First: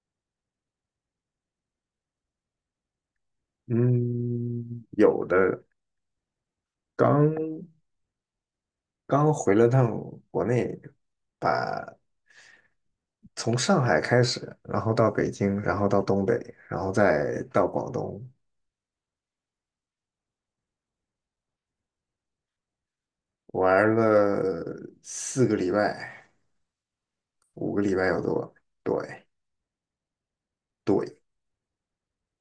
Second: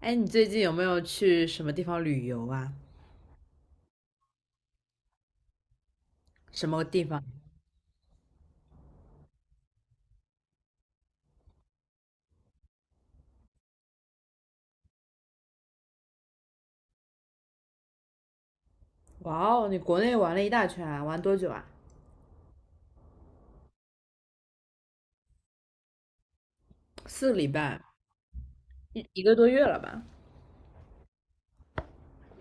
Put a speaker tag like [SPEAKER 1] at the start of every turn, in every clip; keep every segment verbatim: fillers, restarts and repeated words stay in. [SPEAKER 1] 哎，你最近有没有去什么地方旅游啊？
[SPEAKER 2] 嗯，有的，
[SPEAKER 1] 什么地方？
[SPEAKER 2] 刚刚回了趟国内，把从上海开始，然后到北京，然后到东北，然后再到广东，
[SPEAKER 1] 哇哦，你国内玩了一大圈啊，玩多久啊？
[SPEAKER 2] 玩了四个礼拜，
[SPEAKER 1] 四个礼
[SPEAKER 2] 五
[SPEAKER 1] 拜。
[SPEAKER 2] 个礼拜有多。
[SPEAKER 1] 一一
[SPEAKER 2] 对
[SPEAKER 1] 个多月了吧？
[SPEAKER 2] 对，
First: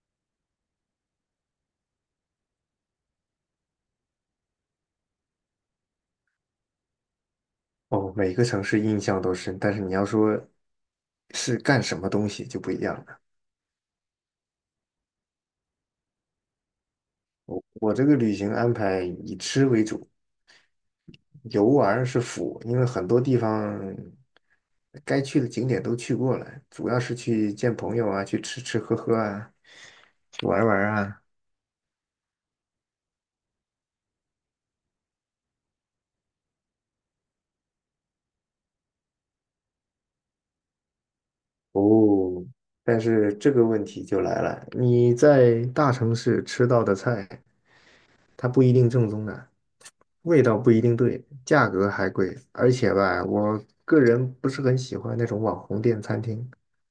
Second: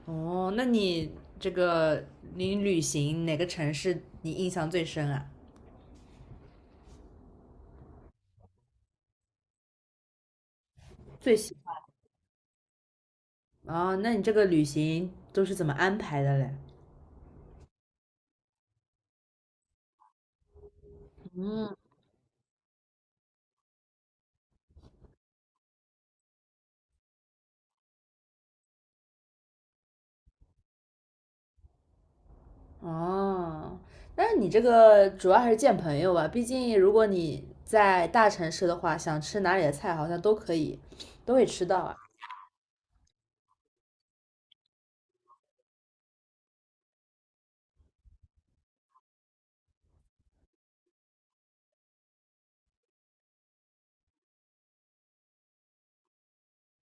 [SPEAKER 1] 哦，那你这个你旅行哪个城市你印象最深啊？
[SPEAKER 2] 哦，每个城市印象都深，但是你要说
[SPEAKER 1] 最喜
[SPEAKER 2] 是
[SPEAKER 1] 欢
[SPEAKER 2] 干什么东西就不一样了。
[SPEAKER 1] 哦，那你这个旅行都是怎么安排的嘞？
[SPEAKER 2] 我这个旅行安排以吃为主，游玩是辅，因为很多地方该去的景点都去过了，主要是去见朋友啊，去吃吃喝喝啊，去玩玩啊。
[SPEAKER 1] 哦，那你这个主要还是见朋友吧，毕竟如果你在大城市的话，想吃哪里的菜好像都可以，都会吃到啊。
[SPEAKER 2] 哦，但是这个问题就来了，你在大城市吃到的菜，它不一定正宗的，味道不一定对，价格还贵，而且吧，我个人不是很喜欢那种网红店餐厅。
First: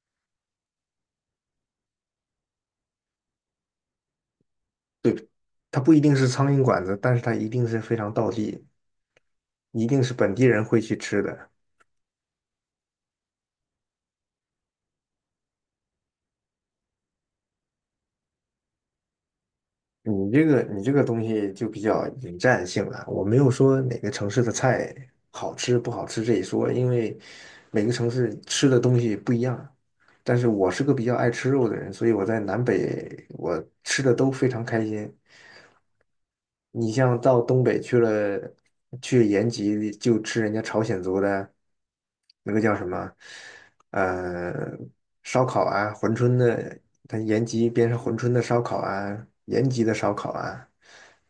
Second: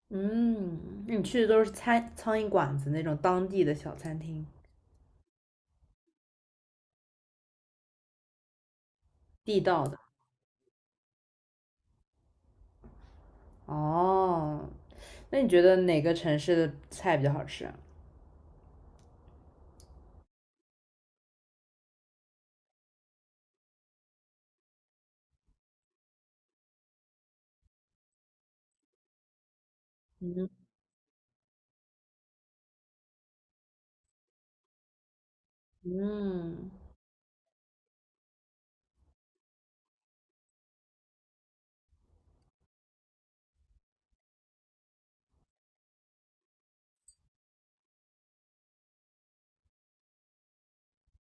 [SPEAKER 1] 嗯，那你去的都是餐苍蝇馆子那种当地的小餐厅，
[SPEAKER 2] 对，它不一定是苍蝇馆子，但是它一定是非常道地，
[SPEAKER 1] 地道
[SPEAKER 2] 一
[SPEAKER 1] 的。
[SPEAKER 2] 定是本地人会去吃的。
[SPEAKER 1] 哦，那你觉得哪个城市的菜比较好吃啊？
[SPEAKER 2] 你这个你这个东西就比较引战性了。我没有说哪个城市的菜好吃不好吃这一说，因为每个城市吃的东西不一样。但是
[SPEAKER 1] 嗯
[SPEAKER 2] 我是个比较爱吃肉的人，所以我在南北我吃的都非常开心。
[SPEAKER 1] 嗯
[SPEAKER 2] 你像到东北去了，去延吉就吃人家朝鲜族的那个叫什么，呃，烧烤啊，珲春的，它延吉边上珲春的烧烤啊，延吉的烧烤啊，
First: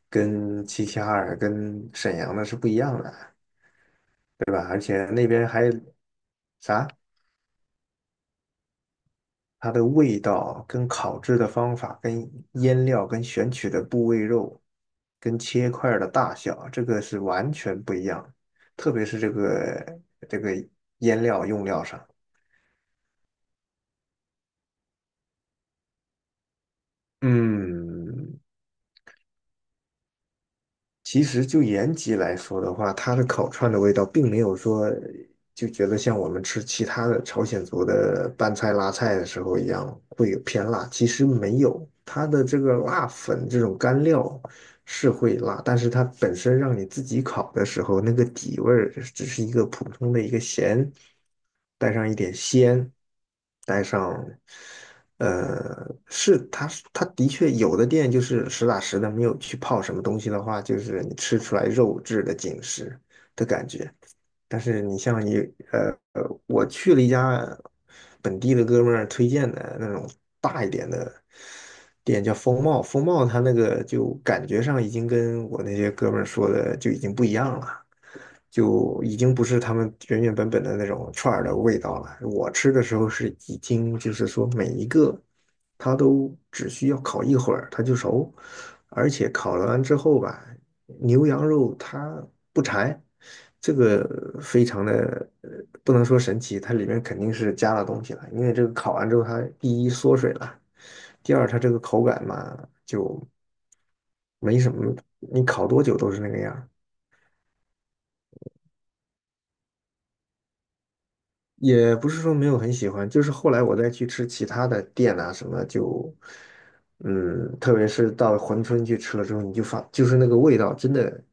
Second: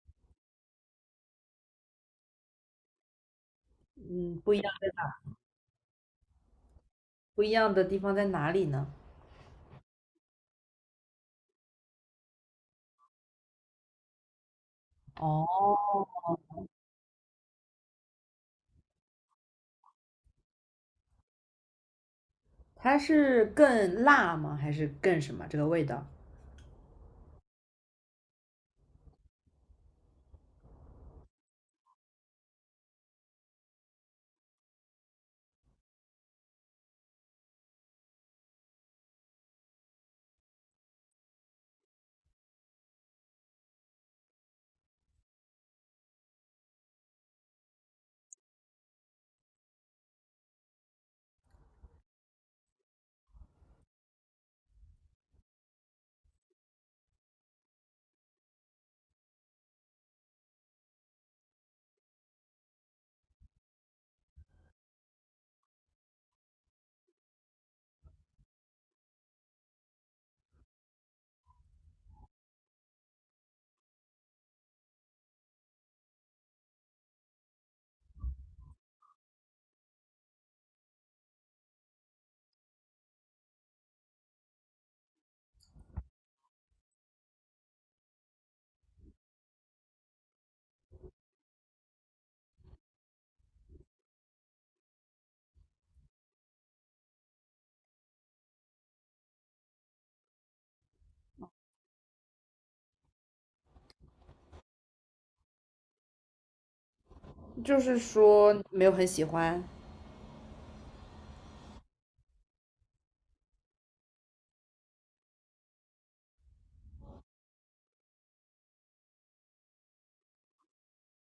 [SPEAKER 2] 跟齐齐哈尔、跟沈阳的是不一样的，
[SPEAKER 1] 嗯，不一样
[SPEAKER 2] 而
[SPEAKER 1] 在
[SPEAKER 2] 且
[SPEAKER 1] 哪？
[SPEAKER 2] 那边还
[SPEAKER 1] 不一样的地方在哪里呢？
[SPEAKER 2] 它的味道、跟烤制的方法、跟腌料、跟选取的部位肉、跟切
[SPEAKER 1] 哦，
[SPEAKER 2] 块儿的大小，这个是完全不一样的。特别是这个这个腌料用料上，
[SPEAKER 1] 它是更辣吗？还是更什么？这个味道？
[SPEAKER 2] 嗯，其实就延吉来说的话，它的烤串的味道并没有说就觉得像我们吃其他的朝鲜族的拌菜、辣菜的时候一样，会有偏辣。其实没有，它的这个辣粉这种干料是会辣，但是它本身让你自己烤的时候，那个底味儿只是一个普通的一个咸，带上一点鲜，带上，呃，是它是它的确有的店就是实打实的，没有去泡什么东西的话，就是你吃出来肉质的紧实的感觉。但是你像你呃呃，我去了一家本地的哥们儿推荐的那种大一点的店，叫风貌。风貌它那个就感觉上已经跟我那些哥们儿说的就已经不一样了。就已经不是他们原原本本的那种串儿的味道了。我吃的时候是已经就是说每一个它都只需要烤一会儿它就熟，而且烤了完之后吧，牛羊肉它不柴，这个非常的呃不能说神奇，它里面肯定是加了东西了，因为这个烤完之后它第一缩水了，第二它这个口感嘛就没什么，你烤多久都是那个样儿。
[SPEAKER 1] 就是说没有很喜欢，
[SPEAKER 2] 也不是说没有很喜欢，就是后来我再去吃其他的店啊什么，就，嗯，特别是到珲春去吃了之后，你就发，就是那个味道真的，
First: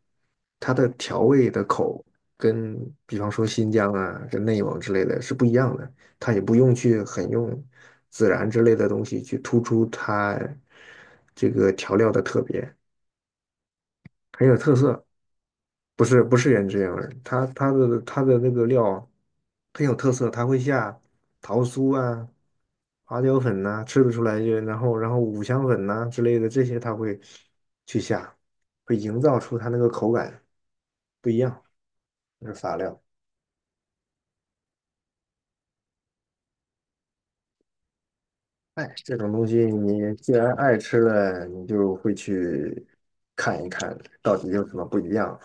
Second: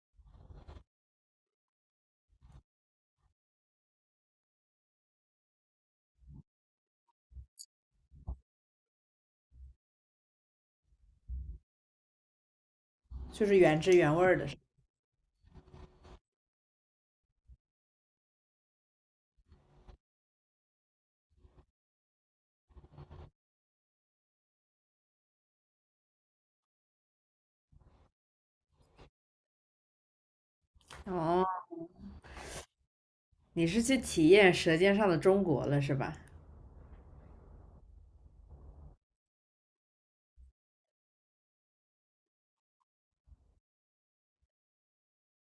[SPEAKER 2] 它的调味的口跟比方说新疆啊、跟内蒙之类的是不一样的，它也不用去很用孜然之类的东西去突出它这个调料的特别，
[SPEAKER 1] 就是原汁原味儿
[SPEAKER 2] 很
[SPEAKER 1] 的是
[SPEAKER 2] 有
[SPEAKER 1] 吧。
[SPEAKER 2] 特色。不是不是原汁原味儿，它它的它的那个料很有特色，它会下桃酥啊、花椒粉呐、吃不出来就然后然后五香粉呐、之类的这些，它会去下，会营造出它那个口感不一
[SPEAKER 1] 哦，
[SPEAKER 2] 样，那是法料。
[SPEAKER 1] 你是去体验《舌尖上的中国》了是吧？
[SPEAKER 2] 哎，这种东西你既然爱吃了，你就会去看一看到底有什么不一样。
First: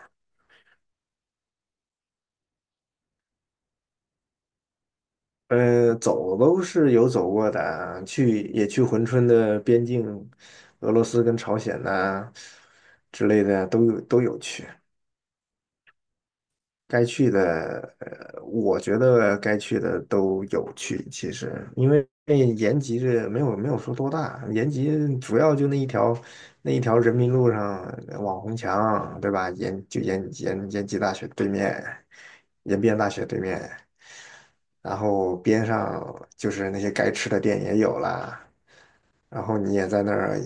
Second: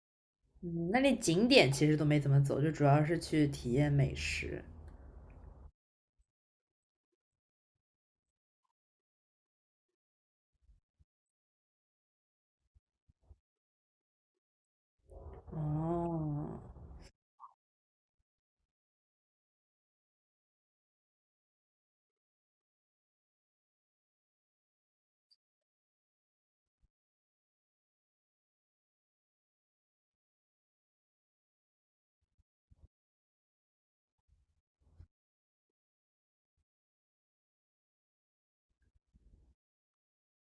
[SPEAKER 1] 嗯，那里景点其实都没怎么走，就主要是去体验美食。
[SPEAKER 2] 呃，走都是有走过的啊去也去珲春的边境，俄罗斯跟朝鲜呐、之类的都有都有去，
[SPEAKER 1] 哦，
[SPEAKER 2] 该去的，呃我觉得该去的都有去。其实因为延吉这没有没有说多大，延吉主要就那一条那一条人民路上呃网红墙，对吧？延就延延延吉大学对面，延边大学对面。然后边上就是那些该吃的店也有啦，然后你也在那儿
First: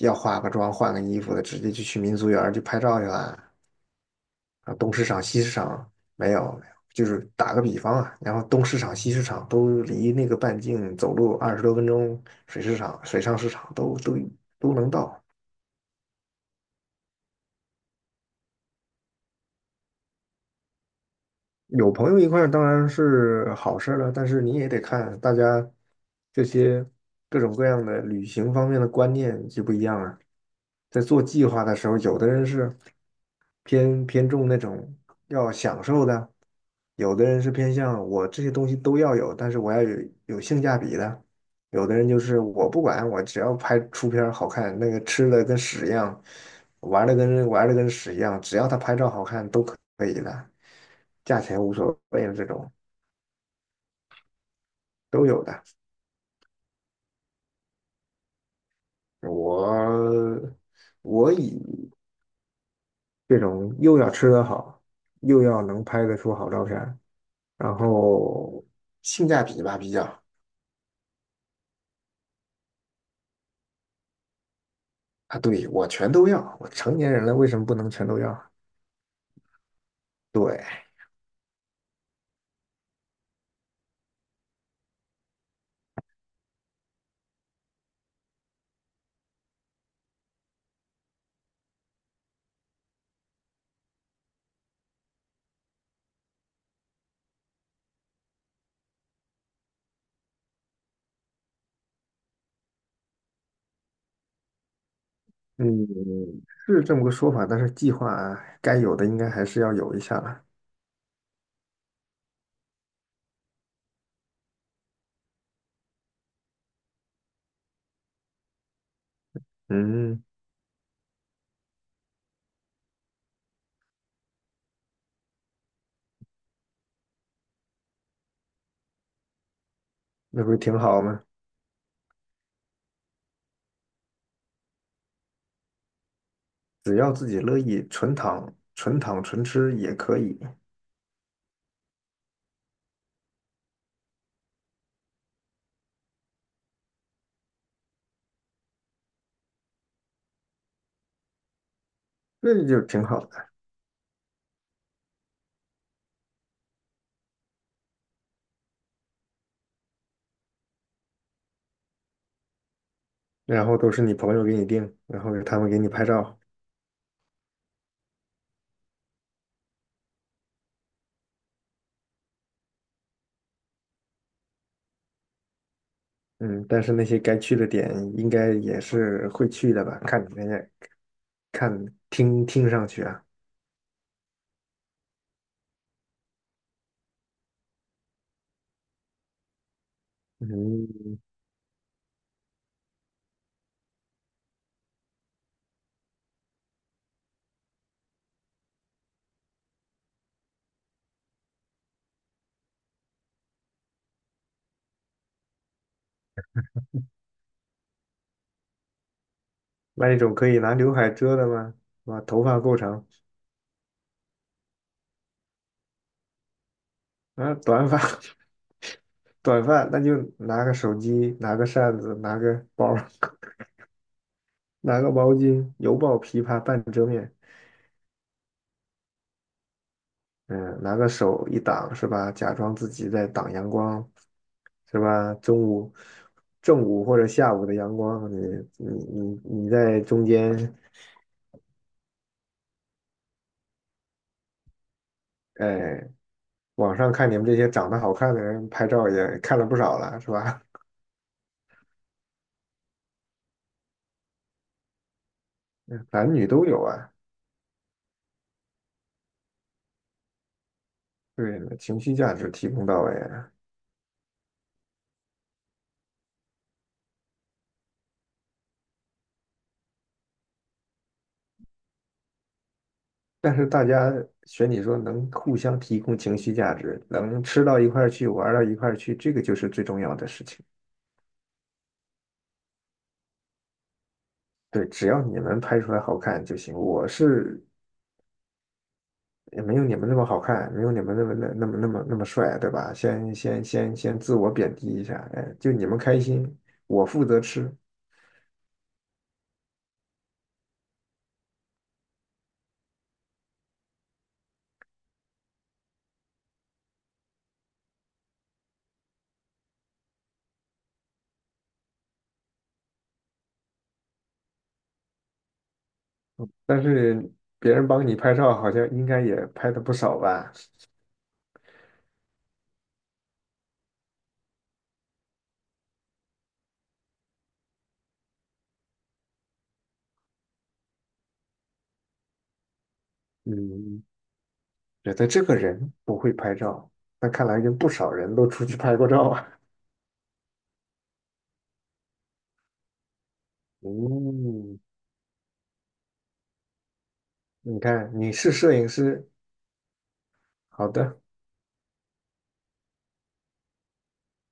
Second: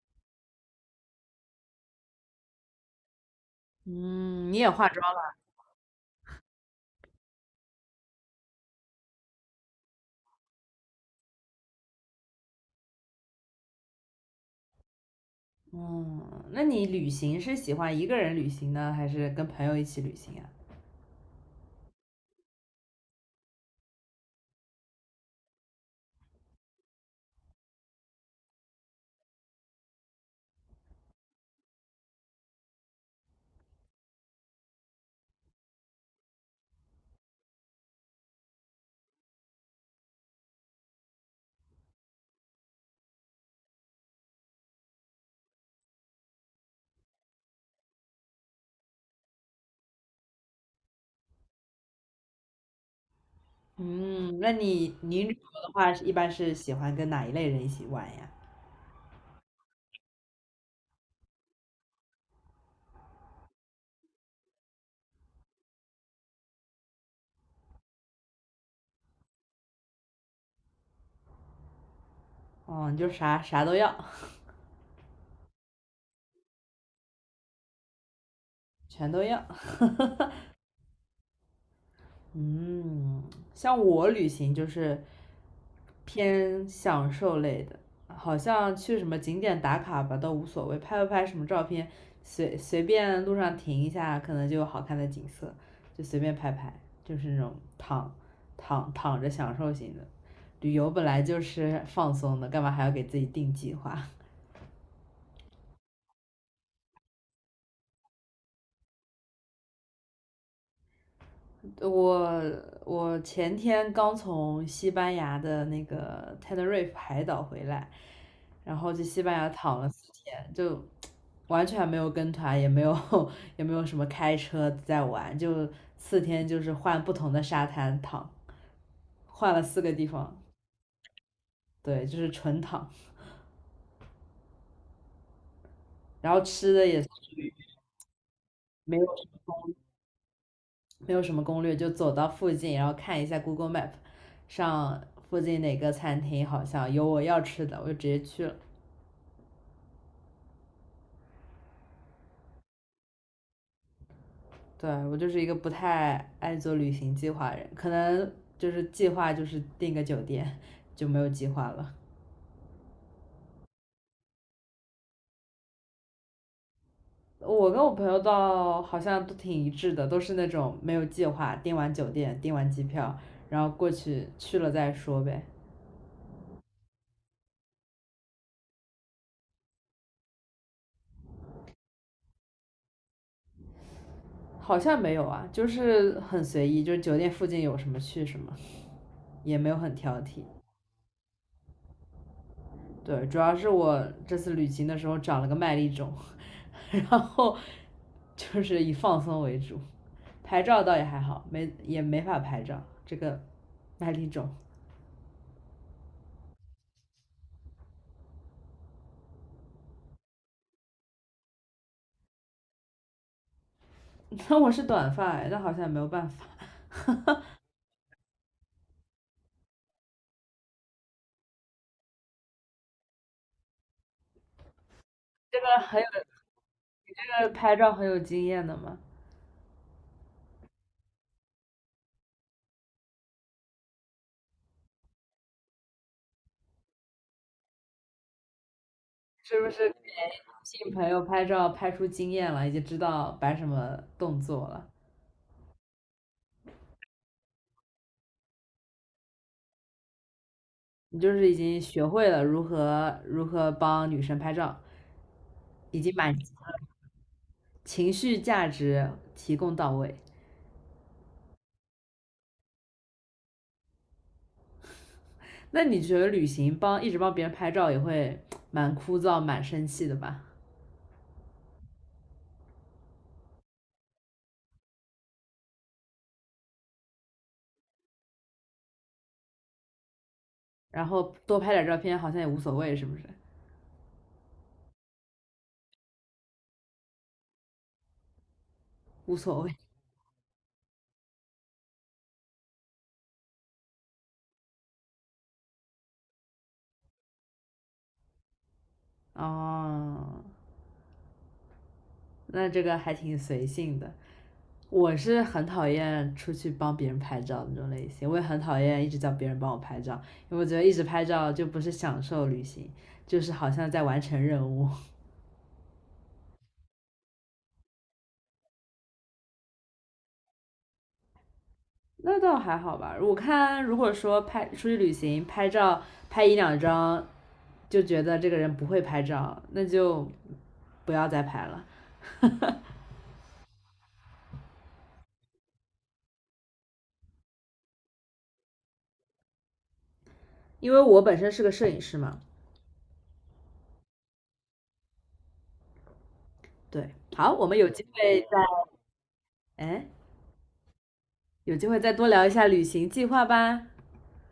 [SPEAKER 2] 要化个妆、换个衣服的，直接就去民族园儿去拍照去啦。
[SPEAKER 1] 嗯，你也
[SPEAKER 2] 啊，
[SPEAKER 1] 化
[SPEAKER 2] 东
[SPEAKER 1] 妆
[SPEAKER 2] 市场、
[SPEAKER 1] 了。
[SPEAKER 2] 西市场没有没有，就是打个比方啊，然后东市场、西市场都离那个半径走路二十多分钟，水市场、水上市场都都都能到。
[SPEAKER 1] 嗯，那你旅行是喜欢一个人旅行呢，还是跟朋友一起旅行啊？
[SPEAKER 2] 有朋友一块儿当然是好事儿了，但是你也得看大家这些各种各样的旅行方面的观念就不一样啊。在做计划的时候，有的人是偏偏重那种要享受的，有的人是偏向我这些东西都要有，但是我要有有性价比的。有的人就是我不管，我只要拍出片儿好看，那个吃的跟屎一样，玩的跟玩的跟屎一样，只要他拍照好看都可以的，价钱无所谓的这种
[SPEAKER 1] 嗯，那你你
[SPEAKER 2] 都
[SPEAKER 1] 旅
[SPEAKER 2] 有
[SPEAKER 1] 游
[SPEAKER 2] 的。
[SPEAKER 1] 的话，一般是喜欢跟哪一类人一起玩呀？
[SPEAKER 2] 我我以这种又要吃得好，又要能拍得出好照片儿然后性价比吧比较
[SPEAKER 1] 哦，你就啥啥都要，
[SPEAKER 2] 啊，对，我全都要，我成年人了为什么不能全都要？
[SPEAKER 1] 全都要。
[SPEAKER 2] 对，
[SPEAKER 1] 嗯，像我旅行就是偏享受类的，好像去什么景点打卡吧都无所谓，拍不拍什么照片，随随便路上停一下，可能就有好看的景色，就随便拍拍，就是那种躺躺躺着享受型的。旅游本来就是放松的，干嘛还要给自己定计划？
[SPEAKER 2] 嗯，是这么个说法，但是计划该有的应该还是要有一下了，
[SPEAKER 1] 我我前天刚从西班牙的那个 Tenerife 海岛回来，然后去西班牙躺了四
[SPEAKER 2] 嗯，
[SPEAKER 1] 天，就完全没有跟团，也没有 也没有什么开车在玩，就四天就是换不同的沙滩躺，换了四个地方。
[SPEAKER 2] 那不是挺好吗？
[SPEAKER 1] 对，就是纯躺，然后吃的
[SPEAKER 2] 只
[SPEAKER 1] 也
[SPEAKER 2] 要自己乐意，纯躺、
[SPEAKER 1] 没
[SPEAKER 2] 纯
[SPEAKER 1] 有
[SPEAKER 2] 躺、纯吃也可以，
[SPEAKER 1] 没有什么攻略，就走到附近，然后看一下 Google Map，上附近哪个餐厅好像有我要吃的，我就直接去了。
[SPEAKER 2] 这就挺好的。
[SPEAKER 1] 对，我就是一个不太爱做旅行计划的人，可能就是计划就是订个酒店就没有计划了。
[SPEAKER 2] 然后都是你朋友给你定，然后他们给你拍照。
[SPEAKER 1] 我跟我朋友倒好像都挺一致的，都是那种没有计划，订完酒店，订完机票，然后过去去了再说呗。
[SPEAKER 2] 嗯，但是那些该去的点应该也是会去的吧？看你那个，看听听上去啊，
[SPEAKER 1] 好像没有啊，就是很随意，就是酒店附近有什么去什么，也没有很挑剔。
[SPEAKER 2] 嗯，
[SPEAKER 1] 对，主要是我这次旅行的时候长了个麦粒肿，然后就是以放松为主，拍照倒也还好，没也没法拍照这个麦粒肿。
[SPEAKER 2] 那一种可以拿刘海遮的吗？啊，头发够长
[SPEAKER 1] 那我是短发哎那好像也没有办法。
[SPEAKER 2] 啊，短发。短发那就拿个手机，拿个扇子，拿个包儿 拿个毛
[SPEAKER 1] 这个
[SPEAKER 2] 巾，犹
[SPEAKER 1] 很有，
[SPEAKER 2] 抱琵琶半遮
[SPEAKER 1] 你
[SPEAKER 2] 面。
[SPEAKER 1] 这个拍照很有经验的嘛？
[SPEAKER 2] 嗯，拿个手一挡是吧？假装自己在挡阳光，是吧？中午、正午或者下午的阳光，你你你
[SPEAKER 1] 是不
[SPEAKER 2] 你
[SPEAKER 1] 是
[SPEAKER 2] 在中间，
[SPEAKER 1] 请朋友拍照拍出经验了，已经知道摆什么动作了？
[SPEAKER 2] 哎，网上看你们这些长得好看的人拍照也看了不少了，是吧？
[SPEAKER 1] 你就是已经学会了如何如何帮女生拍照，已
[SPEAKER 2] 嗯
[SPEAKER 1] 经
[SPEAKER 2] 男
[SPEAKER 1] 满
[SPEAKER 2] 女
[SPEAKER 1] 级
[SPEAKER 2] 都有啊，
[SPEAKER 1] 情绪价值提供到位。
[SPEAKER 2] 对，情绪价值提供到位啊。
[SPEAKER 1] 那你觉得旅行帮一直帮别人拍照也会蛮枯燥、蛮生气的吧？
[SPEAKER 2] 但是大家选你说能互相提供情绪价值，能吃到一块儿去，玩到一块儿去，这个就是最重要的事情。
[SPEAKER 1] 然后多拍点照片好像也无所谓，是不是？
[SPEAKER 2] 对，只要你们拍出来好看就行。我是
[SPEAKER 1] 无所
[SPEAKER 2] 也
[SPEAKER 1] 谓
[SPEAKER 2] 没有你们那么好看，没有你们那么那那么那么那么帅，对吧？先先先先自我贬低一下，哎，就你们开心，我负责吃。
[SPEAKER 1] 哦，那这个还挺随性的。我是很讨厌出去帮别人拍照那种类型，我也很讨厌一直叫别人帮我拍照，因为我觉得一直拍照就不是享受旅行，就是好像在完成任务。
[SPEAKER 2] 但是别人帮你拍照，好像应该也拍的不少吧？
[SPEAKER 1] 那倒还好吧。我看如果说拍出去旅行拍照拍一两张，就觉得这个人不会拍照，那就不要再拍了。
[SPEAKER 2] 嗯，觉得这个人不会拍照，那看来跟不少人都出去拍过照啊。
[SPEAKER 1] 因为我本身是个摄影师嘛。
[SPEAKER 2] 嗯，
[SPEAKER 1] 对，好，我们
[SPEAKER 2] 你
[SPEAKER 1] 有机
[SPEAKER 2] 看，你
[SPEAKER 1] 会
[SPEAKER 2] 是
[SPEAKER 1] 再
[SPEAKER 2] 摄影师，
[SPEAKER 1] 哎，
[SPEAKER 2] 好的。
[SPEAKER 1] 有机会再多聊一下旅行计划吧。